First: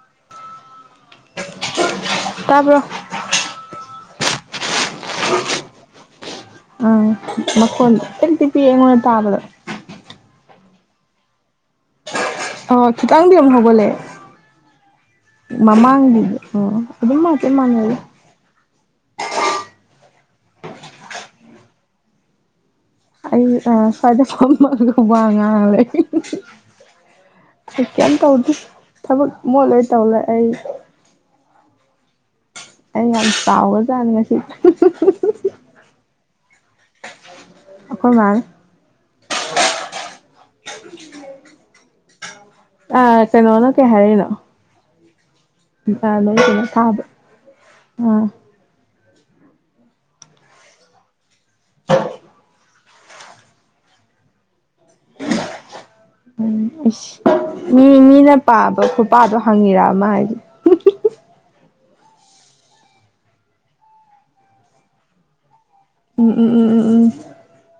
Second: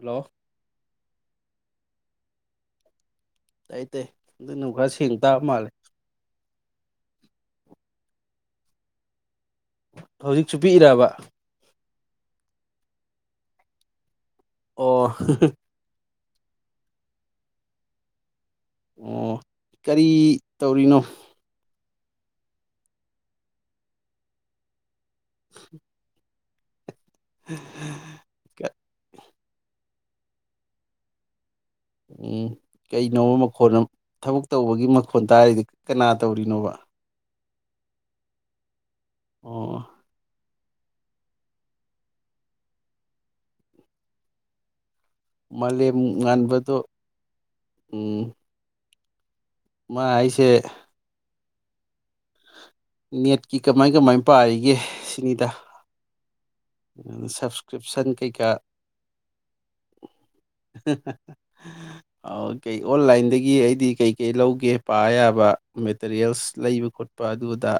hello ꯇꯥꯔꯕ ꯇꯥꯏ ꯇꯥꯏ ꯑꯗꯨꯅꯅꯨꯡꯈꯁꯤ ꯆꯇꯥ ꯃꯥ ꯑ ꯃꯀꯣꯟ ꯇ ꯇꯤ ꯄꯤ ꯌꯦꯡꯉꯣꯟꯅ ꯇꯥꯕꯗꯣ ꯍꯧꯖꯤꯛꯁꯨ ꯄꯤꯛꯏꯔꯕ ꯑ ꯀꯈꯤꯇꯪꯕꯤꯔꯝ ꯍꯕ ꯂꯩ ꯑꯣ ꯃꯃꯥꯡꯕꯤ ꯑꯣ ꯑꯗꯨꯝ ꯃꯥ ꯆꯦ ꯃꯥꯥꯟꯅꯦꯦ ꯑꯣ ꯀꯔꯤ ꯇꯧꯔꯤꯅꯣ ꯑꯩ ꯑ ꯐꯗ ꯍ ꯉꯔ ꯊ ꯀ ꯇ ꯍꯧꯗꯤ ꯊꯣ ꯃ ꯂꯩ ꯇꯧꯂꯛ ꯑꯩ ꯎꯝ ꯑꯩ ꯀꯩꯅꯣ ꯌꯥꯝ ꯃꯈꯣꯟꯅ ꯆꯥꯎꯒ꯭ꯔꯖꯥꯠꯅꯤ ꯉꯁꯤ ꯊꯕꯛ ꯇꯧꯕꯒꯤ ꯃꯈꯣꯟ ꯇꯥꯔꯤꯗꯤ ꯀꯅꯥ ꯇꯧꯔꯤꯅꯣꯕ ꯑꯩꯈꯣꯏ ꯃꯥ ꯑꯣ ꯑ ꯀꯩꯅꯣꯅ ꯀꯦ ꯍꯥꯏꯔꯅꯣ ꯃꯥꯂꯦꯝ ꯉꯥꯟꯕꯗꯣ ꯊꯥꯕ ꯎ ꯑ ꯃꯥ ꯑꯩꯁꯦ ꯍ ꯅꯦꯠꯀꯤ ꯀꯃꯥꯏ ꯀꯃꯥꯏ ꯄꯥꯔꯤꯒꯦ ꯁꯤꯅꯤꯗ ꯎꯝ ꯑ ꯃꯤ ꯁꯞꯁꯀ꯭ꯔꯤꯞꯁꯟ ꯃꯤꯅ ꯀꯩꯀꯥ ꯄꯥꯕ ꯈꯨꯣꯄꯥꯗꯣ ꯍꯪꯉꯤꯔꯛꯑꯃ ꯍꯥꯏꯁ ꯑꯣ ꯑꯣꯟꯂꯥꯏꯟꯗꯒꯤ ꯑꯩꯗꯤ ꯀꯩꯀꯩ ꯂꯧꯒꯦ ꯄꯥ ꯌꯥꯕ ꯎꯝ ꯃꯦꯇꯔꯤꯌꯦꯜꯁ ꯎꯝ ꯎꯝ ꯂꯩꯕ ꯎꯝ ꯈꯣꯠꯄ ꯑꯗꯨ ꯑꯗ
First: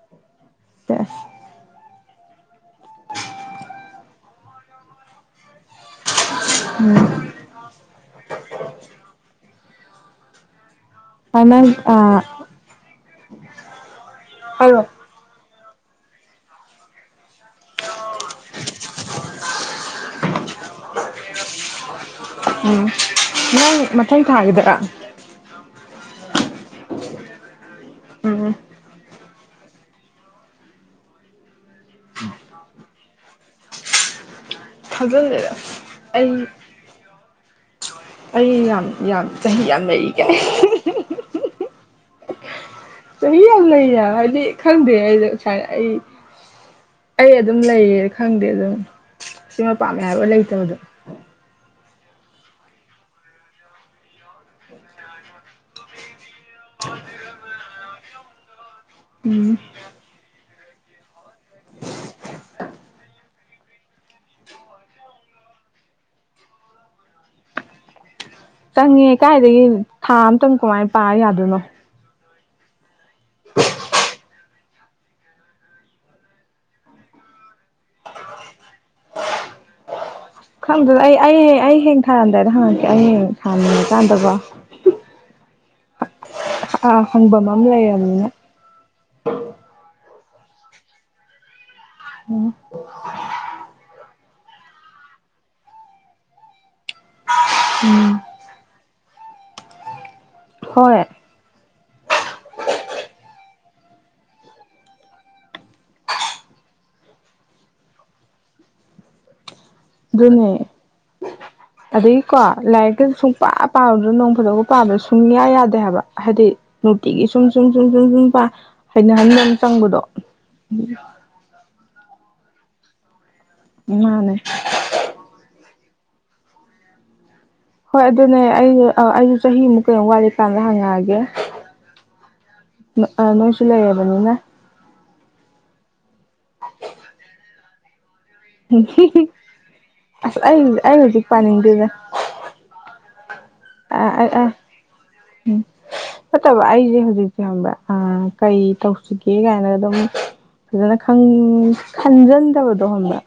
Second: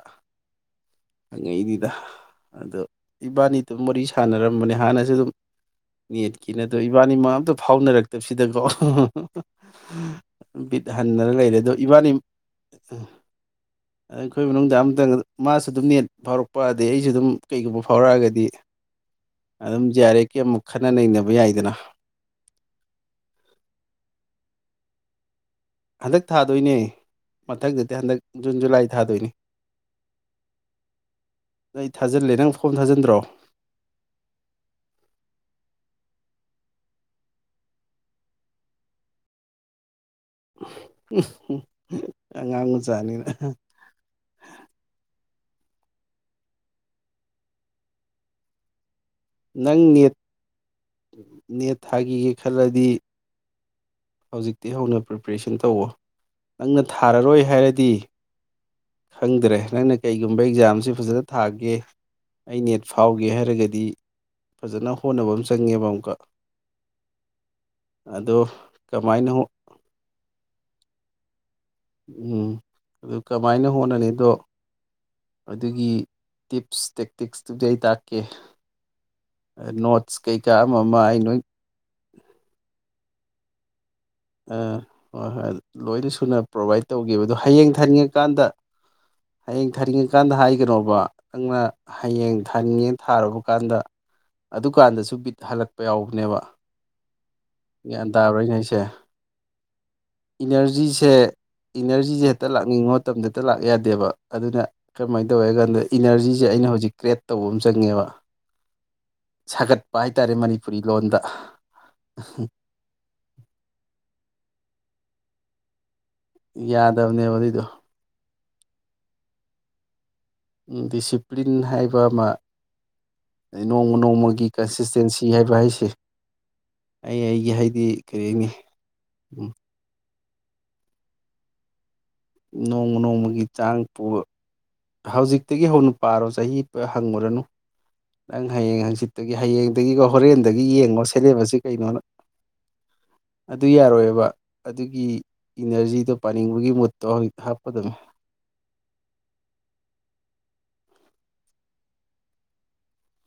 ꯍꯪꯉꯛꯢ ꯅꯤꯗ ꯑꯗꯣ ꯏꯕꯥꯅꯤꯗꯨꯝ ꯋꯥꯔꯤ ꯁꯥꯟꯅꯔꯝꯕꯅꯦ ꯍꯥꯟꯅꯁꯨ ꯑꯗꯨꯝ ꯅꯦꯠꯀꯤꯅꯦ ꯑꯗꯣ ꯏꯕꯥꯅꯤꯃꯛ ꯑꯝꯇ ꯐꯥꯎꯅꯔꯛꯇꯕꯁꯤꯗꯀꯣ ꯕꯤꯠ ꯍꯟꯗꯅ ꯎꯝ ꯂꯩꯔꯦ ꯅꯪ ꯑꯗꯣ ꯑ ꯏꯕꯥꯅꯤ ꯑꯩꯈꯣꯏ ꯃꯅꯨꯡꯗ ꯍꯥꯏꯔꯣ ꯑꯃꯇꯪ [unintelligible] ꯑꯗꯨꯝ ꯅꯦꯠ ꯐꯥꯎꯔꯛꯄ ꯑꯗꯩ ꯑꯩꯁꯨ ꯑꯗꯨꯝ ꯀꯩꯒꯨꯝꯕ ꯐꯥꯎꯔꯛꯑꯒꯗꯤ ꯑꯗꯨꯝ ꯖꯦ ꯑꯔ ꯑꯦꯐ ꯀꯤ ꯑꯃꯨꯛ ꯈꯟꯅ ꯅꯩꯅꯕ ꯌꯥꯏꯗꯅ ꯎꯝ ꯅꯪ ꯃꯊꯪ ꯊꯥꯒꯤꯗꯔꯥ ꯍꯟꯗꯛ ꯊꯥꯗꯣꯏꯅꯦ ꯃꯊꯪꯗ ꯍꯟꯗꯛ ꯎꯝ ꯖꯨꯟ ꯖꯨꯂꯥꯏ ꯊꯥꯗꯣꯏꯅꯤ ꯅꯣꯢ ꯊꯥꯖꯤꯜꯂꯦ ꯅꯪ ꯐꯣꯝ ꯊꯥꯖꯤꯟꯗ꯭ꯔꯣ ꯊꯥꯖꯟꯗꯦꯗꯥ ꯑꯩ ꯑꯩ ꯌꯥꯝ ꯌꯥꯝ ꯆꯍꯤ ꯌꯥꯝ ꯂꯩꯔꯤ ꯀꯥꯢ [unintelligible] ꯑꯉꯥꯡ ꯃꯥꯆ ꯆꯍꯤ ꯌꯥꯝ ꯂꯩꯅꯥ ꯍꯥꯏꯗꯤ ꯈꯪꯗꯦ ꯑꯩꯗꯨ ꯍꯥꯢ ꯑꯩ ꯑꯩ ꯑꯗꯨꯝ ꯂꯩꯌꯦ ꯈꯪꯗꯦ ꯑꯗꯨꯝ ꯁꯤꯃ ꯅꯪ ꯄꯥꯝꯃꯦ ꯍꯥꯏꯕ ꯂꯩꯇꯕꯗꯣ ꯊꯥꯒꯤꯒꯦ ꯈꯜꯂꯗꯤ ꯍꯧꯖꯤꯛꯇꯩ ꯍꯧꯅ ꯄ꯭ꯔꯤꯄꯦꯔꯦꯁꯟ ꯇꯧꯋꯣ ꯅꯪꯅ ꯊꯥꯔꯔꯣꯏ ꯍꯥꯏꯔꯗꯤ ꯗꯤ ꯎꯝ ꯈꯪꯗ꯭ꯔꯦ ꯅꯪꯅ ꯀꯩꯒꯨꯝꯕ ꯑꯦꯛꯖꯥꯝꯁꯦ ꯐꯖꯅ ꯊꯥꯒꯦ ꯑꯩ ꯅꯦꯠ ꯐꯥꯎꯒꯦ ꯍꯥꯏꯔꯒꯗꯤ ꯐꯖꯅ ꯍꯣꯠꯅꯕ ꯑꯃ ꯆꯪꯉꯦꯕ ꯑꯃꯨꯛꯀ ꯑꯗꯣ ꯆꯪꯉꯦ ꯀꯃꯥꯏꯅ ꯀꯥꯏꯗꯒꯤ ꯊꯥ ꯑꯇꯪ ꯀꯃꯥꯏꯅꯥ ꯄꯥ ꯌꯥ ꯑꯗꯨꯅꯣ [unintelligible] ꯎꯝ ꯑꯗꯨ ꯀꯃꯥꯏꯅ ꯍꯣꯠꯅꯅꯤꯗꯣ ꯑꯗꯨꯒꯤ ꯇꯤꯞꯁ ꯇꯦꯛꯇꯤꯛꯁ ꯇꯨꯗꯤ ꯑꯩ ꯇꯥꯛꯀꯦ ꯅꯣꯠ ꯈꯪꯗꯦꯗ ꯑꯩ ꯑꯩ ꯑꯩ ꯍꯌꯦꯡ ꯊꯥꯔꯝꯗꯥꯏꯗ ꯍꯪꯉꯛꯀꯦ ꯑꯩ ꯍꯌꯦꯡ [unintelligible] ꯑ ꯍꯣꯏ ꯍꯣꯏ ꯂꯣꯏꯅ ꯁꯨꯅ ꯄ꯭ꯔꯣꯚꯥꯏꯠ ꯇꯧꯒꯦꯕ ꯑꯗꯨꯣ ꯍꯪꯐꯝ ꯑꯃ ꯍꯌꯦꯡ ꯂꯩꯔꯕꯅꯤꯅ ꯊꯥꯅꯤꯡꯉꯀꯥꯟꯗ ꯍꯌꯦꯡ ꯊꯥꯅꯤꯡꯉ ꯀꯥꯟꯗ ꯍꯥꯏꯒꯅꯣꯕ ꯅꯪꯅ ꯍꯌꯦꯡ ꯎꯝ ꯊꯅꯤꯉꯦ ꯊꯥꯔꯨꯕ ꯀꯥꯟꯗ ꯑꯗꯨꯀꯥꯟꯗꯁꯨ ꯕꯤꯠ ꯍꯜꯂꯛꯄ ꯌꯥꯎꯕꯅꯦꯕ ꯒ꯭ꯌꯥꯟ ꯇꯥꯕꯔꯣꯏꯅꯦ ꯑꯩꯁꯦ ꯍꯣꯏ ꯏꯅꯔꯖꯤꯁꯦ ꯏꯅꯔꯖꯤꯁꯦ ꯍꯦꯛꯇ ꯂꯥꯛꯅꯤꯡꯕ ꯃꯇꯝꯗꯦ ꯂꯥꯛ ꯌꯥꯗꯦꯕ ꯑꯗꯨꯅ ꯀꯔꯝꯍꯥꯏꯅ ꯇꯧꯋꯦ ꯍꯥꯏ ꯀꯥꯟꯗ ꯏꯅꯔꯖꯤꯁꯦ ꯑꯩꯅ ꯍꯧꯖꯤꯛ ꯀ꯭ꯔꯤꯌꯦꯠ ꯇꯧꯕ ꯑꯃ ꯆꯪꯉꯦꯕ ꯁꯥꯒꯠꯄ ꯍꯥꯏꯇꯥꯔꯦ ꯑꯗꯨꯅꯦ ꯃꯅꯤꯄꯨꯔꯤ ꯂꯣꯟꯗ ꯑꯗꯒꯤ ꯀꯣ ꯂꯥꯏꯔꯤꯛꯛꯇ ꯁꯨꯡꯄꯥ ꯄꯥ ꯑꯗꯨ ꯅꯣꯡ ꯐꯖꯕ ꯄꯥꯕ꯭ꯔꯥ ꯁꯨꯡꯅꯤꯌꯥ ꯌꯥꯗꯦ ꯍꯥꯏꯕ ꯍꯥꯏꯗꯤ ꯅꯨꯡꯇꯤꯒꯤ ꯌꯥꯗꯕꯅꯦꯕ ꯁꯨꯝ ꯑꯗꯨꯏꯗꯣ ꯁꯨꯝ ꯁꯨꯝ ꯁꯨꯝ ꯁꯨꯝ ꯄꯥ ꯍꯥꯏꯩꯅ ꯍꯥꯏꯪ ꯆꯪꯕꯗꯣ ꯗꯤꯁꯤꯄ꯭ꯂꯤꯟ ꯍꯥꯏꯕ ꯋꯥꯃ ꯑꯗꯩ ꯅꯣꯡꯃ ꯃꯥꯅꯦ ꯅꯣꯡꯃꯒꯤ ꯀꯟꯁꯤꯁꯇꯦꯟꯁꯤ ꯍꯥꯏꯕ ꯍꯥꯏꯁꯦ ꯑꯩ ꯍꯥꯏꯗꯤ ꯍꯣꯏ ꯀꯔꯤ ꯑꯗꯨꯅꯦ ꯍꯥꯏꯅꯤ ꯑꯩ ꯑꯩꯁꯨ ꯆꯍꯤꯃꯨꯛ ꯀꯩꯅꯨꯛ ꯋꯥꯠꯂꯤꯦ ꯀ꯭ꯔ ꯍꯦ ꯅꯣꯡꯃ ꯅꯣꯡꯃꯒꯤ ꯆꯥꯡ ꯄꯨꯕ ꯍꯧꯖꯤꯛꯇꯒꯤ ꯍꯧꯅ ꯄꯥꯔꯣ ꯆꯍꯤ ꯄꯨ ꯍꯪꯉꯨꯔꯅꯨ ꯅꯪ ꯍꯌꯦꯡ ꯍꯪꯆꯤꯠꯇꯨꯒꯤ ꯍꯌꯦꯡꯗꯒꯤꯀꯣ ꯑꯁ ꯑꯩ ꯍꯣꯔꯦꯟꯗꯒꯤ ꯑꯩ ꯌꯦꯡꯉꯣ ꯍꯧꯖꯤꯛ ꯁꯦꯂꯦꯕꯁꯁꯤ ꯀꯩꯅꯣꯅ ꯑꯗꯨ ꯌꯥꯔꯣꯏꯕ ꯑꯗꯨꯒꯤ ꯎꯝ ꯏꯅꯔꯖꯤꯗꯣ ꯅꯠꯇꯕ ꯄꯥꯅꯤꯡꯕꯒꯤ ꯑꯩꯁꯦ ꯃꯨꯠꯇꯣ ꯍꯧꯖꯤꯛ ꯍꯧꯖꯤꯛꯁꯦ ꯍꯪꯕ ꯍꯥꯞꯀꯗꯕꯅꯤ ꯀꯔꯤ ꯇꯧꯁꯤꯒꯦ ꯀꯥꯏꯅ ꯑꯗꯨꯝ ꯐꯖꯅ ꯈꯟꯖꯟꯗꯕꯗꯣ ꯁꯣꯝꯗ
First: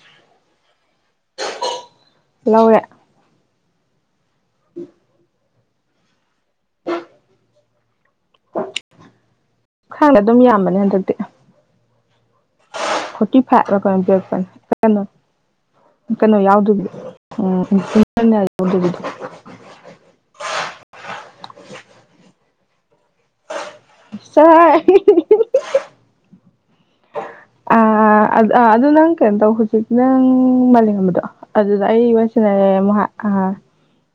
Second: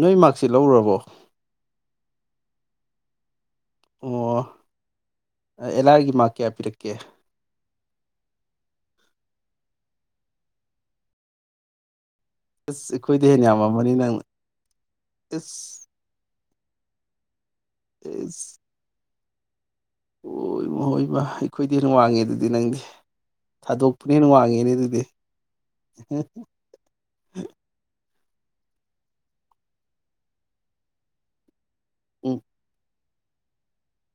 ꯅꯣꯏ ꯃꯥꯔꯁꯤꯠ ꯂꯧꯔꯨꯔꯕꯣ ꯂꯧꯔꯦ ꯑꯣ ꯎꯝ ꯑꯦꯂꯥꯏꯒꯤ ꯃꯥ ꯀꯌꯥ ꯄꯤꯔꯛꯀꯦ ꯈꯪꯗꯦ ꯑꯗꯨꯝ ꯌꯥꯝꯕꯅꯦ ꯑꯗꯨꯗꯤ ꯑꯁ ꯑꯩꯈꯣꯏꯗ ꯐꯣꯔꯇꯤ ꯍꯦꯟꯅ ꯐꯥꯏꯚ ꯂ ꯌꯥꯝꯃꯝꯃꯅꯤ ꯀꯩꯅꫭꯝ ꯅꯪꯅ ꯄꯤꯔꯛꯄꯅꯤ ꯀꯩꯅꯣ ꯏꯁ ꯀꯩꯅꯣ ꯌꯥꯎꯗ ꯇ [inaudible] ꯍꯣꯏꯕ ꯍ ꯑꯣꯏꯕ ꯑꯩꯈꯣꯏꯗꯤ ꯍ ꯋꯥꯡꯉꯦ ꯑꯗꯨꯗꯤ ꯅꯪꯗꯤ ꯊꯥꯗꯣꯛꯄꯅ ꯍꯦ ꯋꯥꯡꯉꯦꯅꯦ ꯁꯥꯔ ꯑꯗꯨꯗꯤ ꯑꯥ ꯑꯗꯨ ꯅꯪ ꯀꯩꯅꯣ ꯇꯧ ꯍꯧꯖꯤꯛ ꯅꯪ ꯃꯥꯂꯦꯝꯝꯕꯗꯣ ꯑꯗꯨꯗ ꯑꯩ ꯎꯝ ꯋꯥꯔꯤꯁꯤꯅꯔꯦ ꯃꯍꯥꯛ ꯑ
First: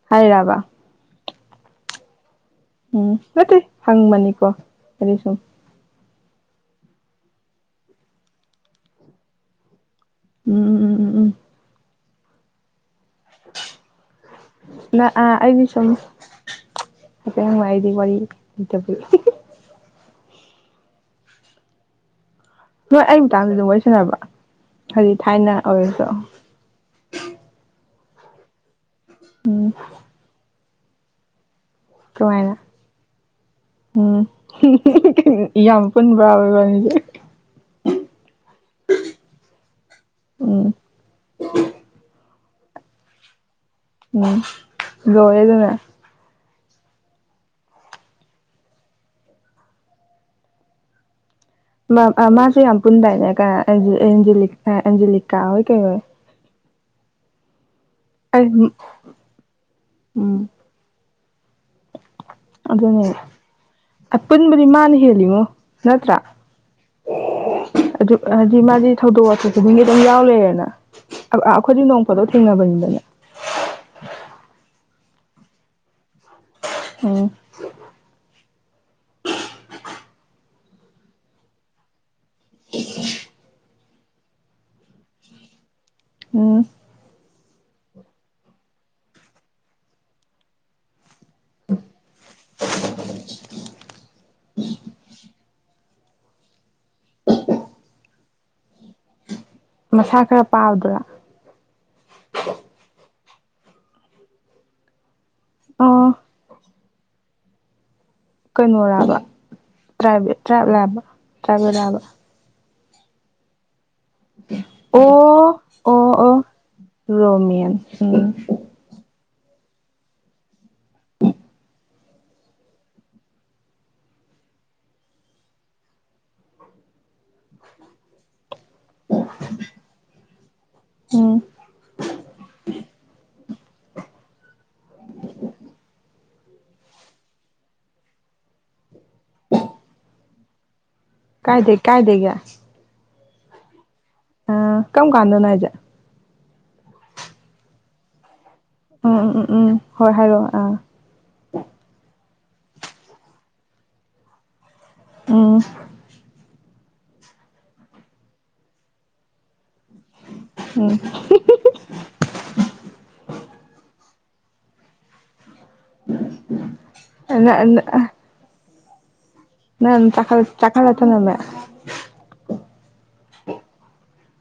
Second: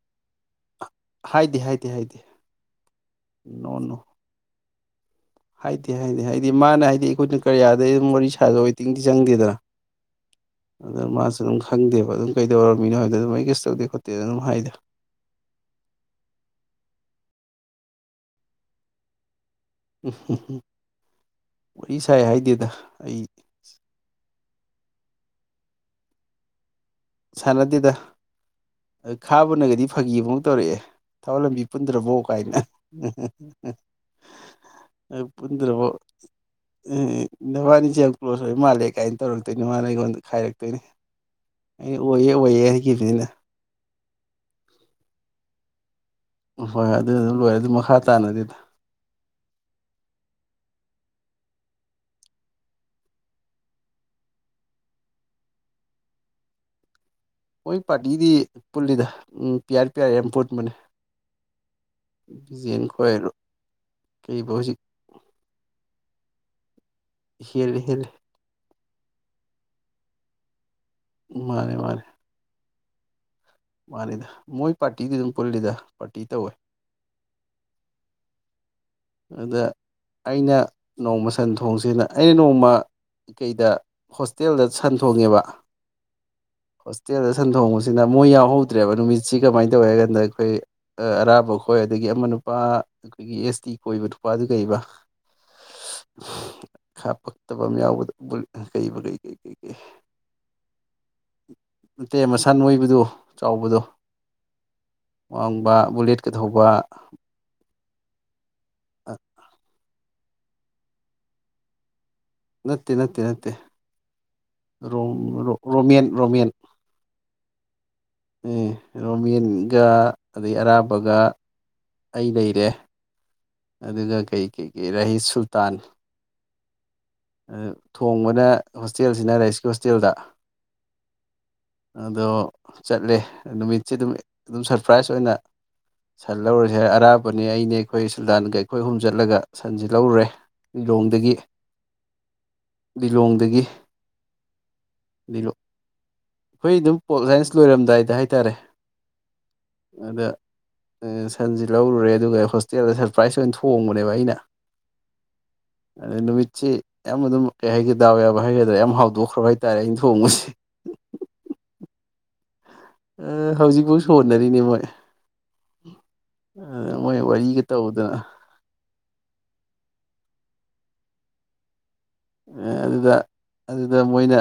ꯍꯥꯏꯔꯥꯕ ꯍꯥꯏꯗꯦ ꯍꯥꯏꯗꯦ ꯍꯥꯏꯗꯦ ꯎꯝ ꯅꯠꯇꯦ ꯅꯣ ꯅꯣ ꯍꯪꯕꯅꯤ ꯀꯣ ꯀꯔꯤꯁꯨ ꯀ ꯍꯥꯏꯅꯤ ꯍꯥꯏꯗꯤ ꯃꯥꯅ ꯍꯥꯏꯗꯤ ꯑꯩꯈꯣꯏꯅ ꯀꯔꯤꯌꯥꯗꯩ ꯑꯗꯨꯝ ꯋꯥꯔꯤ ꯁꯥꯖ ꯋꯦꯇꯤꯡꯗꯤ ꯆꯪꯗꯦꯗꯅ ꯎꯝ ꯎꯝ ꯎꯝ ꯑꯗꯨꯗ ꯎꯝ ꯎꯝ ꯃꯥꯁꯨ ꯑꯗꯨ ꯑꯗꯨꯝ ꯈꯪꯗꯦꯕ ꯑꯗꯨꯝ ꯀꯩꯗꯧꯔ ꯃꯤꯅ ꫭꯍꯥꯏꯕꯗ ꯑꯗꯨꯝ ꯑꯩ ꯀꯩꯁꯨ ꯇꯧꯗꯦ ꯈꯣꯠꯇꯦ ꯑꯗꯨꯝ ꯍꯥꯏꯗ ꯅ ꯑꯥ ꯑꯩꯗꯤ ꯁꯨꯝ ꯍꯥꯏꯐꯦꯠ ꯍꯪꯕ ꯑꯩꯗꯤ ꯋꯥꯔꯤ ꯏꯠꯇꯕꯨ ꯎꯝ ꯋꯥꯔꯤ ꯁꯥꯏ ꯍꯥꯏꯗꯦ ꯅꯣꯏ ꯑꯩ ꯃꯇꯥꯡꯁ ꯑꯗꯨꯝ ꯋꯥꯔꯤꯁꯤꯟꯅꯅꯕ ꯍꯥꯏꯗꯤ ꯊꯥꯏꯅ ꯑꯣꯏꯔꯁꯨ ꯁꯅꯗꯤꯗ ꯎꯝ ꯈꯥꯕꯅꯒꯗꯤ ꯐꯥꯒꯤꯕꯧ ꯇꯧꯔꯛꯑꯦ ꯁꯧꯂꯕꯤ ꯄꯨꯟꯗ꯭ꯔꯕꯣ ꯀꯃꯥꯏꯅ ꯀꯥꯏꯅ ꯎꯝ ꯄꯨꯟꯗ꯭ꯔꯕꯣ ꯌꯥꯝ ꯄꯨꯟꯕ꯭ꯔꯥꯕ ꯏꯕꯥꯅꯤꯁꯦ ꯅꯕꯥꯅꯤꯁꯦ ꯌꯥꯝ ꯀ꯭ꯂꯣꯖ ꯑꯣꯏꯕ ꯃꯥꯜꯂꯦ ꯀꯥꯏꯅ ꯇꯧꯔꯛꯇꯣꯏꯅꯦ ꯃꯥꯅ ꯑꯩꯉꯣꯟꯗ ꯎꯝ ꯈꯥꯏꯔꯛꯇꯣꯏꯅꯦ ꯑꯣꯏꯌꯦ ꯑꯣꯏꯌꯦ ꯍꯥꯏꯈꯤꯕꯅꯤ ꯑꯩꯅ ꯎꯝ ꯂꯣꯏꯔꯦꯗꯅ ꯎꯝ ꯍꫭꯏ ꯍꫭꯏ ꯑꯗꯨ ꯑꯗꯨꯝ ꯂꯣꯏꯔꯦ ꯑꯗꯨ ꯃꯈꯥ ꯇꯥꯅꯗꯦꯗ ꯃꯥꯁꯨ ꯌꯥꯝ ꯄꯨꯟꯗꯥꯏꯅꯦ ꯑꯦꯟꯖꯤꯂꯤꯀꯥ ꯍꯣꯏ ꯀꯩ ꯍꯣꯏ ꯃꯣꯏ ꯄꯥꯔꯇꯤꯗꯤ ꯑꯩ ꯄꯨꯜꯂꯤꯗ ꯎ ꯄꯤꯌꯥꯔ ꯄꯤꯌꯥꯔ ꯌꯥꯝ ꯎꯝ ꯄꯨꯟꯕꯅꯦ ꯖꯦꯟ ꯑꯗꯨꯅꯦ ꯈꯣꯏ ꯀꯩꯕ ꯑꯄꯨꯟꯕꯗꯤ ꯍꯧꯖꯤꯛ ꯃꯥꯅ ꯍꯦꯜꯂꯤꯉꯣ ꯅꯠꯇ꯭ꯔꯥ ꯍꯦꯜꯂꯤ ꯍꯦꯜꯂꯤ ꯖꯤꯃꯖꯤ ꯊꯧꯗꯣꯛ ꯋꯥꯊꯣꯛ ꯈꯨꯗꯤꯡꯒꯤ ꯑꯗꯨꯝ ꯌꯥꯎ ꯂꯩꯔꯦꯅ ꯃꯥꯅꯦ ꯑꯩꯈꯣꯏꯗꯤ ꯅꯣꯡ ꯃꯥꯅꯦ ꯐꯗꯣ ꯊꯦꯡꯅꯕꯅꯤꯗꯅꯦ ꯃꯥꯅꯤꯗ ꯃꯣꯏ ꯄꯥꯔꯇꯤꯗꯤ ꯑꯗꯨꯝ ꯄꯨꯜꯂꯤꯗ ꯄꯥꯔꯇꯤ ꯇꯧꯋꯦ ꯎꯝ ꯑꯗꯨꯗ ꯑꯩꯅ ꯅꯣꯡꯃ ꯁꯟ ꯊꯣꯡꯁꯤꯅ ꯑꯩꯅ ꯅꯣꯡꯃ ꯀ ꯀꯩꯗ ꯍꯣꯁꯇꯦꯜꯗ ꯁꯟ ꯊꯣꯡꯉꯦꯕ ꯎꯝ ꯍꯁꯗ ꯁꯟ ꯊꯣꯡꯕꯁꯤꯅ ꯃꯣꯏ ꯌꯥꯎꯍꯧꯗ꯭ꯔꯦꯕ ꯅꯨꯃꯤꯠꯁꯤ ꯀꯃꯥꯏꯅ ꯇꯧꯏꯦ ꯍꯥꯏ ꯀꯥꯟꯗ ꯑꯩꯈꯣꯏ ꯑꯔꯥꯕ ꯈꯣꯏ ꯑꯗꯒꯤ ꯑꯃꯅ ꯅꯨꯄꯥ ꯑꯩꯈꯣꯏꯒꯤ ꯑꯦꯁ ꯇꯤ ꯀꯣꯏꯕ ꯅꯨꯄꯥꯗꯨ ꯀꯩꯕ ꯈꯥ ꯄꯛꯇꯕ ꯌꯥꯎꯕ ꯀꯩꯕ ꯀꯩꯀꯩ ꯀꯩꯀꯩ ꯃꯁꯥ ꯈꯔ ꯄꯥꯕꯗꯨꯔꯥ ꯅꯠꯇꯦꯛ ꯃꯁꯥꯟꯅꯣꯏꯕꯗ ꯆꯥꯎꯕꯗꯣ ꯋꯥꯡꯕ ꯑꯣ ꯕꯨꯂꯦꯠꯀ ꯊꯧꯕ ꯀꯟꯣꯣꯔꯕ ꯇ꯭ꯔꯥꯏꯚꯦꯠ ꯇ꯭ꯔꯥꯏꯕ ꯂꯕ ꯇ꯭ꯔꯥꯏꯚꯦꯠ ꯂꯥꯕ ꯅꯠꯇꯦ ꯅꯠꯇꯦ ꯅꯠꯇꯦ ꯑꯣ ꯑꯣ ꯔꯣꯃꯦꯟ ꯑꯣ ꯔꯣꯃꯦꯟ ꯔꯣꯃꯤꯌꯥꯟ ꯎꯝ ꯔꯣꯃꯤꯟꯒ ꯑꯗꯩ ꯑꯔꯥꯕꯒ ꯑꯩ ꯂꯩꯔꯦ ꯑꯗꯨꯒ ꯀꯩ ꯀꯩꯀꯩ ꯔꯥꯍꯤꯁ ꯁꯨꯜꯇꯥꯟ ꯊꯣꯡꯕꯅ ꯍꯣꯁꯇꯦꯜꯁꯤꯅ ꯔꯥꯏꯁꯀꯤ ꯍꯣꯁꯇꯦꯜꯗ ꯎꯝ ꯑꯗꯣ ꯆꯠꯂꯦ ꯅꯨꯃꯤꯠꯁꯦ ꯑꯗꯨꯝ ꯑꯗꯨꯝ ꯁꯔꯄ꯭ꯔꯥꯏꯁ ꯑꯣꯏꯅ ꯁꯟ ꯂꯧꯔꯁꯦ ꯑꯔꯥꯞꯄꯅꯦ ꯑꯩꯅꯦ ꯑꯩꯈꯣꯏ ꯁꯨꯜꯗꯥꯟꯒ ꯑꯩꯈꯣꯏ ꯑꯍꯨꯝ ꯆꯠꯂꯒ ꯁꯟꯁꯤ ꯂꯧꯔꯨꯔꯦ ꯂꯤꯂꯣꯡꯗꯒꯤ ꯀꯥꯏꯗꯦꯒ ꯂꯤꯂꯣꯡꯗꯒꯤ ꯑ ꯀꯝ ꯀꯥꯟꯗ ꯂꯤꯂꯣꯡ ꯅꯖꯦ ꯑꯩꯈꯣꯏ ꯑꯗꯨꯝ ꯄꯣꯠ ꯁꯥꯏꯟꯁ ꯂꯣꯏꯔꯝꯗꯥꯏꯗ ꯍꯥꯏꯇꯥꯔꯦ ꯎꯝ ꯎꯝ ꯎꯝ ꯎꯝ ꯍꯣꯏ ꯑꯗ ꯍꯥꯏꯔꯛꯑꯣ ꯑꯥ ꯁꯟꯁꯤ ꯂꯧꯔꯨꯔꯦ ꯑꯗꯨꯒ ꯍꯣꯁꯇꯦꯜꯗ ꯁꯔꯄ꯭ꯔꯥꯏꯖ ꯑꯣꯏꯅ ꯊꯣꯡꯕꯅꯦꯕ ꯑꯩꯅ ꯎꯝ ꯑꯅꯃꯤ ꯁꯤ ꯌꯥꯝ ꯑꯗꯨꯝ ꯀꯩ ꯍꯥꯏꯒꯦ ꯗꯥꯎ ꯌꯥꯕ ꯍꯥꯏꯒꯗ꯭ꯔꯥ ꯌꯥꯝ ꯍꯥꯎꯗꯣꯛꯈ꯭ꯔꯕ ꯍꯥꯏ ꯇꯥꯔꯦ ꯑꯩꯅ ꯊꯣꯡꯉꯨꯁꯦ ꯎꯝ ꯁꯣꯟꯅꯔꯤꯅꯦ ꯃꯣꯏ ꯑ ꯃꯣꯏ ꯋꯥꯔꯤꯒ ꯇꯧꯗꯅ ꯅ ꯆꯈ ꯆꯀꯥꯔ ꯆ ꯅꯃꯦ ꯑꯗꯨꯗ ꯑꯗꯨꯗ ꯃꯣꯏꯅ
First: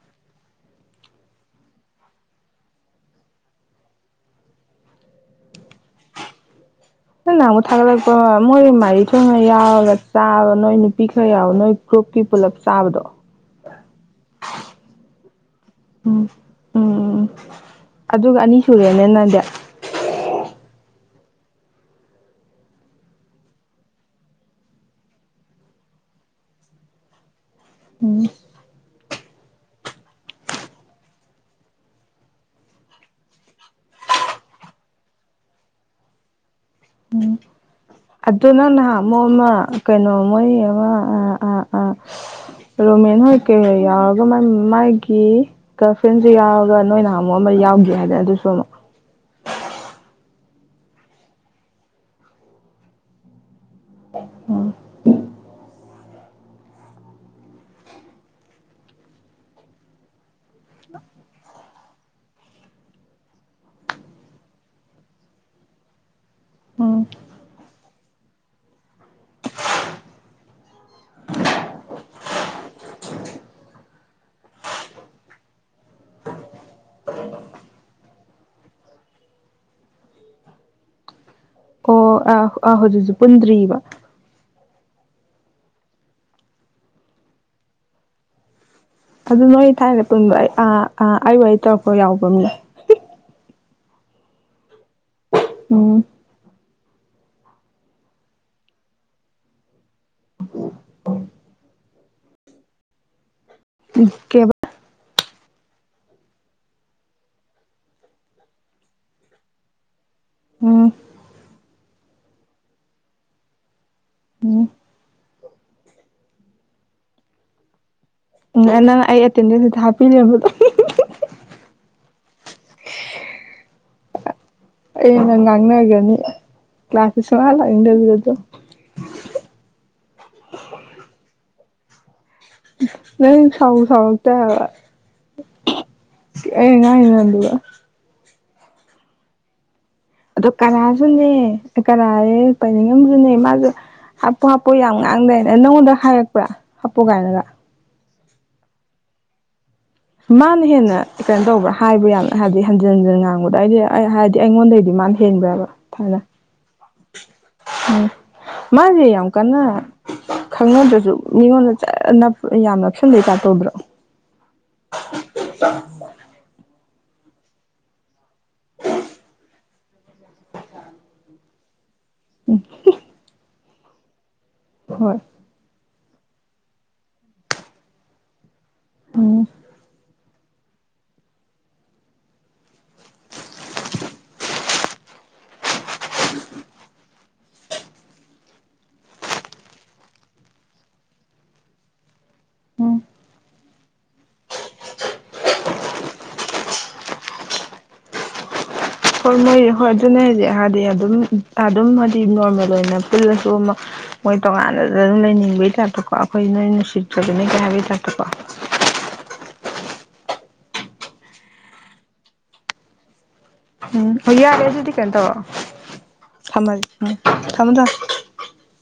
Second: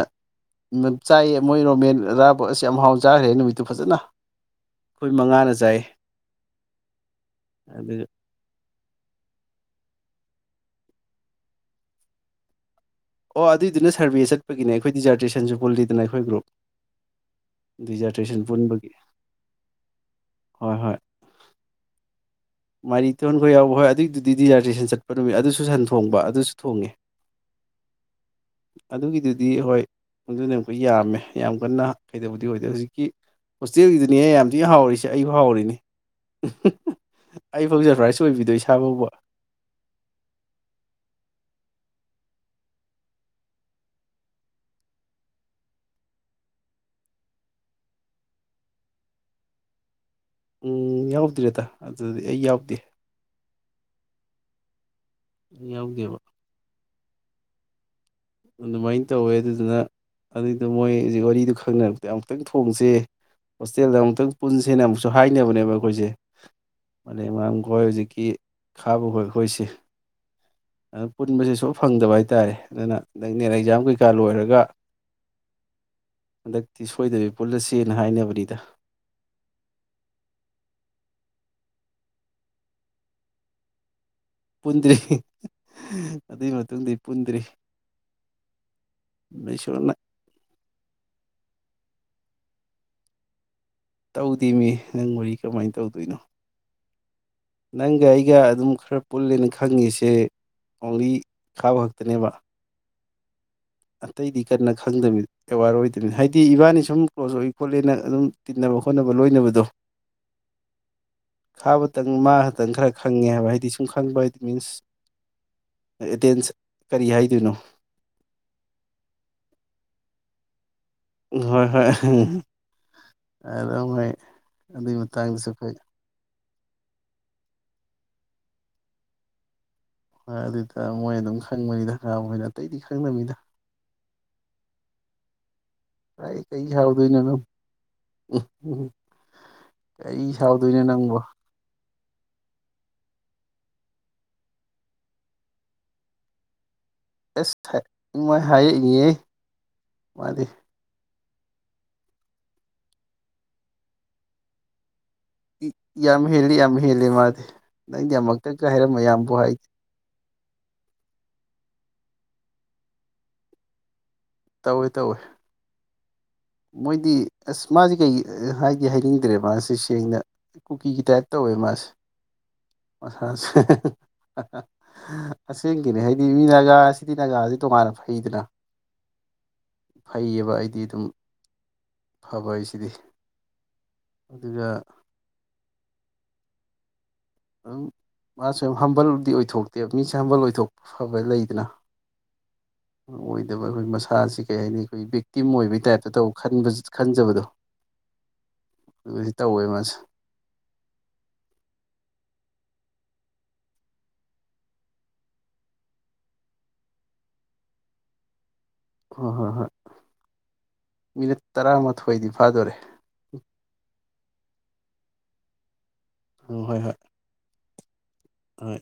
ꯆꯥꯏꯑ ꯃꯣꯏ ꯔꯣꯃꯦꯟ ꯑꯔꯥꯕꯣꯠ ꯑꯁꯤ ꯌꯥꯝ ꯍꯥꯎ ꯆꯥꯈ꯭ꯔꯦ ꯅꯨꯃꯤꯠꯇꯨ ꯐꯖꯅ ꯑꯩꯈꯣꯏ ꯃꯉꯥꯅ ꯆꯥꯏꯌꯦ ꯅ ꯃꯨ ꯊꯥ ꯂꯄꯣ ꯃꯣꯏ ꯃꯔꯤ ꯊꯣꯏ ꯃ ꯆꯥ ꯅꯣꯏ ꯅꯨꯄꯤꯈ ꯌꯥ ꯅꯣꯏ ꯀ꯭ꯔꯣꯞꯀꯤ ꯄꯨꯂꯞ ꯆꯥꯕꯗꯣ ꯑꯣ ꯑꯗꯨꯏꯗꯨꯅ ꯁꯔꯚꯦ ꯆꯠꯄꯒꯤꯅꯦ ꯑꯩꯈꯣꯏ ꯗꯤꯖꯥꯔꯇꯦꯁꯟꯁꯨ ꯄꯨꯜꯂꯤꯗꯅ ꯑꯩꯈꯣꯏ ꯎꯝ ꯒ꯭ꯔꯨꯞ ꯎꯝ ꯗꯤꯖꯥꯔꯇꯦꯁꯟ ꯑꯗꯨꯒ ꯑꯅꯤ ꯄꯨꯟꯕꯒꯤ ꯁꯨꯔꯦꯅꯦ ꯅꯪꯗꯤ ꯍꯣꯏ ꯍꯣꯏ ꯃꯔꯤ ꯊꯣꯟꯈꯣꯏ ꯌꯥꯎꯕ ꯍꯣꯏ ꯑꯗꯨꯒꯤꯗꯨꯗꯤ ꯔꯤꯖꯥꯔꯇꯦꯁꯟ ꯆꯠꯄ ꯅꯨꯃꯤꯠ ꯑꯗꯨꯁꯨ ꯁꯟ ꯊꯣꯡꯕ ꯑꯗꯨꯁꯨ ꯊꯣꯡꯉꯦ ꯎꯝ ꯑꯗꯨꯒꯤꯗꯨꯗꯤ ꯍꯣꯏ ꯑꯗꯨꯅꯦ ꯑꯃꯨꯈ ꯌꯥꯝꯃꯦ ꯌꯥꯝ ꯀꯟꯅ ꯀꯩꯗꯧꯕꯗꯤ ꯑꯣꯏꯗꯦ ꯍꯧꯖꯤꯛꯀꯤ ꯍꯣꯁꯇꯦꯜꯒꯤꯗꯨꯅꯤꯍ ꯌꯥꯝ ꯊꯤ ꯍꯥꯎꯔꯤꯁꯦ ꯑꯩꯕꯨ ꯍꯥꯎꯔꯤꯅꯤ ꯑꯩꯐꯥꯎ ꯁꯔꯄ꯭ꯔꯥꯏꯁ ꯑꯣꯏꯕꯤꯗꯣ ꯑꯗꯨꯅ ꯏꯁꯥ ꯐꯥꯎꯕ ꯅꯍꯥꯟ ꯃꯣꯃ ꯀꯩꯅꯣ ꯃꯣꯏ ꯑ ꯔꯣꯃꯦꯟ ꯍꯣꯏ ꯀꯩ ꯌꯥꯎꯔꯒ ꯃꯥꯒꯤ ꯒꯔꯜꯐ꯭ꯔꯦꯟꯁꯨ ꯌꯥꯎꯔꯒ ꯅꯣꯏ ꯅꯍ ꯑꯃꯨꯛ ꯑꯃ ꯌꯥꯎꯒꯦ ꯍꯥꯏꯗꯅ ꯑꯗꯨꯁꯨ ꯑꯃꯨꯛ ꯎꯝ ꯌꯥꯎꯗ꯭ꯔꯦꯗ ꯑꯗꯨꯗꯤ ꯑꯩ ꯌꯥꯎꯗꯦ ꯌꯥꯎꯗꯦꯕ ꯑꯗꯨꯃꯥꯏꯅ ꯇꯧꯋꯦ ꯑꯗꯨꯗꯨꯅ ꯑꯗꯨꯏꯗꯣ ꯃꯣꯏ ꯍꯧꯖꯤꯛ ꯋꯥꯔꯤꯗꯨ ꯈꯪꯅꯔꯛꯇꯗ ꯑꯃꯨꯛꯇꯪ ꯊꯣꯡꯁꯦ ꯍꯣꯁꯇꯦꯜꯗ ꯑꯃꯨꯛꯇꯪ ꯄꯨꯟꯁꯦꯅ ꯑꯃꯨꯛꯁꯨ ꯍꯥꯏꯅꯕꯅꯦꯕ ꯑꯩꯈꯣꯏꯁꯦ ꯎꯝ ꯃꯔ ꯃꯔꯝ ꯈꯣꯏ ꯍꯧꯖꯤꯛꯀꯤ ꯈꯥꯕꯈꯣꯏ ꯑꯩꯈꯣꯏꯁꯦ ꯑꯗꯨ ꯄꯨꯟꯕꯁꯦ ꯁ ꯐꯪꯗꯕ ꯍꯥꯏ ꯇꯥꯔꯦ ꯑꯗꯨꯅ ꯍꯟꯗꯛ ꯅꯅ ꯑꯦꯛꯖꯥꯝ ꯀꯩꯀꯥ ꯂꯣꯏꯔꯒ ꯍꯟꯗꯛꯇꯤ ꯁꯣꯏꯗꯕꯤ ꯄꯨꯜꯂꯁꯦꯅ ꯍꯥꯏꯅꯕꯅꯤꯗ ꯑꯣ ꯑ ꯑꯥ ꯍꯧꯖꯤꯛ ꯍꯧꯖꯤꯛ ꯄꯨꯟꯗ꯭ꯔꯤꯕꯔꯤꯕ ꯄꯨꯟꯗ꯭ꯔꯤ ꯑꯗꯨꯒꯤ ꯃꯇꯨꯡꯗ ꯄꯨꯟꯗ꯭ꯔꯤ ꯑꯗꯨ ꯅꯣꯏ ꯏꯁꯣꯔꯅ ꯊꯥꯏꯅ ꯇꯨꯡꯗꯣ ꯑꯩ ꯑꯥ ꯑꯩ ꯋꯥ ꯇꯧꯔꯛꯄ ꯌꯥꯎꯕꯦ ꯃꯝ ꯇꯧꯗꯦꯅꯦ ꯅꯪ ꯋꯥꯔꯤ ꯀꯃꯥꯏꯅ ꯎꯝ ꯇꯧꯗꯣꯏꯅꯣ ꯅꯪꯒ ꯑꯩꯒ ꯑꯗꯨꯝ ꯈꯔ ꯄꯨꯜꯂꯦꯅ ꯈꯪꯉꯤꯁꯦ ꯑꯣꯡꯂꯤ ꯈꯥꯕ ꯈꯛꯇꯅꯦꯕ ꯑꯇꯩꯗꯤ ꯀꯦꯕ ꯀꯟꯅ ꯈꯪꯗꯃꯤ ꯑꯦꯋꯥꯔ ꯑꯣꯏꯗꯕꯅꯤ ꯍꯥꯏꯗꯤ ꯏꯕꯥꯅꯤ ꯁꯨꯝ ꯀ꯭ꯂꯣꯖ ꯑꯣꯏ ꯈꯣꯠꯂꯦꯅ ꯑꯗꯨꯝ ꯇꯤꯟꯅꯕ ꯈꯣꯠꯅꯕ ꯂꯣꯏꯅꯕꯗꯣ ꯑꯣ ꯈꯥꯕ ꯇ ꯃꯥ ꯈꯥꯛꯇꯪ ꯈꯔ ꯈꯪꯉꯦ ꯍꯥꯏꯕ ꯍꯥꯏꯗꯤ ꯁꯨꯝ ꯈꯪꯕ ꯃꯤꯟꯁ ꯑꯦꯇꯦꯟꯁ ꯀꯔꯤ ꯍꯥꯏꯗꯣꯏꯅꯣ ꯎ ꯇꯦꯟꯁ ꯍꯥꯄꯤꯅꯦꯣ ꯍꯣꯏ ꯍꯣꯏ [inaudible] ꯑꯦ ꯅꯪ ꯃꯇꯥꯡꯗꯁꯨ ꯑꯩꯈꯣꯏ ꯑꯪꯅꯒꯅꯤ ꯀ꯭ꯂꯥꯁꯁꯅꯂ ꯏꯟꯗꯔꯚꯔꯁꯨ ꯍꯣꯏ ꯑꯗꯨꯇꯥ ꯃꯣꯏ ꯑꯗꯨꯝ ꯈꯪꯕꯅꯤ ꯗꯔꯀꯥꯔꯅ ꯅ ꯁꯥꯎ ꯁꯥꯎ ꯇ ꯍꯥꯏꯕ ꯑ ꯉꯅ ꯑꯗꯨꯒꯕ ꯎꯝ ꯎꯝ ꯑꯗꯣ ꯀꯅꯥꯁꯨꯅꯦ ꯀꯔꯥꯏ ꯄꯥꯏꯅꯤꯡꯉꯝꯒꯅꯤ ꯃꯥꯖꯨ ꯍꯥꯞꯄꯨ ꯍꯥꯞꯄꯨ ꯌꯥꯝ ꯉꯥꯡꯗꯥꯢꯅꯦ ꯅꯉꯣꯟꯗ ꯍꯥꯏꯔꯛꯄ꯭ꯔꯥ ꯍꯥꯄꯨ ꯀꯥꯏꯅꯒ ꯃꯥꯏ ꯍꯥꯏꯔꯛꯏꯑꯦ ꯃꯥꯅ ꯍꯦꯟꯅ ꯀꯩꯅꯣ ꯇꯧꯕ꯭ꯔꯥ ꯍꯥꯏꯕ꯭ꯔ ꯌꯥꯝꯅ ꯍꯥꯏꯗꯤ ꯍꯟꯖꯤꯟ ꯍꯟꯖꯤꯟ ꯉꯥꯡꯕꯗ ꯑꯩꯗꯤ ꯑꯩ ꯍꯥꯏꯗꯤ ꯑꯩꯉꯣꯟꯗꯩꯗꯤ ꯃꯥꯅ ꯍꯦꯟꯕ꯭ꯔꯕ ꯊꯥꯏꯅ ꯌꯥꯝ ꯍꯦꯜꯂꯤ ꯌꯥꯝ ꯍꯦꯜꯂꯤ ꯃꯥꯗꯤ ꯎꯝ ꯅꯪꯗꯤ ꯑꯃꯨꯛꯇꯪꯒ ꯍꯥꯏꯔꯝ ꯃꯥꯁꯦ ꯌꯥꯝ ꯃꯌꯥꯝꯕꯨ ꯍꯥꯏ ꯀꯟꯅ ꯈꯪꯅꯗ꯭ꯔꯁꯨ ꯃꯤꯉꯣꯟꯗ ꯖꯔ ꯅꯞ ꯌꯥꯝ ꯅꯞꯁꯤꯟꯕꯩ ꯇꯥꯢꯄ ꯇꯧꯗ꯭ꯔꯣ ꯇꯧꯏ ꯇꯧꯏ ꯃꯣꯏꯗꯤ ꯑꯁ ꯃꯥꯁꯦ ꯀꯩ ꯍꯥꯏꯗꯤ ꯍꯥꯏꯅꯤꯡꯗ꯭ꯔꯦ ꯃꯥꯁꯦ ꯁꯦꯡꯅ ꯀꯨꯀꯤꯒꯤ ꯇꯥꯏꯞ ꯇꯧꯋꯦ ꯃꯥꯁꯦ ꯑꯁꯥꯁꯦ ꯍ ꯍꯣꯏ ꯑꯁꯤ ꯀꯅꯦ ꯍꯥꯏꯗꯤ ꯃꯤ ꯅꯥꯒꯥꯁꯤꯗꯤ ꯅꯥꯒꯥꯁꯤ ꯇꯣꯉꯥꯟꯅ ꯐꯩꯗꯅ ꯎꯝ ꯍꯩꯌꯦꯕ ꯑꯩꯗꯤ ꯑꯗꯨꯝ ꯐꯕꯣꯏ ꯁꯤꯗꯤ ꯑꯗꯨꯒ [unintelligible] ꯑꯗꯨꯝ ꯃꯥꯁꯨ ꯍꯝꯕꯜꯗꯤ ꯑꯣꯢꯊꯣꯛꯇꯦ ꯃꯤꯁꯦ ꯍꯝꯕꯜꯕꯨꯗꯤ ꯑꯣꯏꯊꯣꯛꯄ ꯐꯕ ꯂꯩꯗꯅ ꯎꯝ ꯑꯣꯏꯗꯕ ꯑꯈꯣꯏ ꯃꯁꯥꯁꯤ ꯀꯩ ꯍꯥꯏꯅꯤ ꯑꯈꯣꯏ ꯕꯦꯛꯇꯤꯝ ꯑꯣꯏꯕꯩ ꯇꯥꯏꯞꯇ ꯇꯧꯕ ꯈꯟꯖ ꯈꯟꯖꯕꯗꯣ ꯑꯗꯨ ꯍꯣꯏ ꯃꯣꯏ ꯇꯧꯋꯦ ꯍꯣꯏ ꯃꯥꯁꯦ ꯑꯗꯨꯅꯦ ꯍꯥꯏꯗꯤ ꯍꯥꯏꯗꯤ ꯑꯗꯨꯝ ꯑꯗꯨꯝ ꯁꯤ ꯅꯣꯔꯃꯦꯜ ꯑꯣꯏꯅ ꯄꯨꯜꯂꯁꯨ ꯑꯃ ꯃꯣꯏ ꯇꯣꯉꯥꯟꯅ ꯑꯗꯨꯝ ꯂꯩꯅꯤꯡꯕꯩ ꯇꯥꯏꯞꯇꯀꯣ ꯑꯈꯣꯏ ꯅꯣꯏ ꯅꯨꯡꯁꯤꯠꯇ꯭ꯔꯕꯅ ꯀꯩ ꯍꯥꯏꯕꯩ ꯇꯥꯏꯞꯇꯀꯣ ꯍꯣꯏ ꯍꯣꯏ ꯍꯣꯏ ꯃꯤꯅꯤꯠ ꯇꯔꯥꯃꯊꯣꯏꯗꯤ ꯐꯥꯗꯧꯔꯦ ꯎꯝ ꯌꯥꯔꯦ ꯑꯗꯨꯗꯤ ꯀꯩꯅꯣ ꯇꯧꯔꯣ ꯎꯝ ꯍꯣꯏ ꯊꯝꯁꯤ ꯍꯣꯏ ꯊꯝꯃꯣ ꯊꯝ ꯍꯣꯏ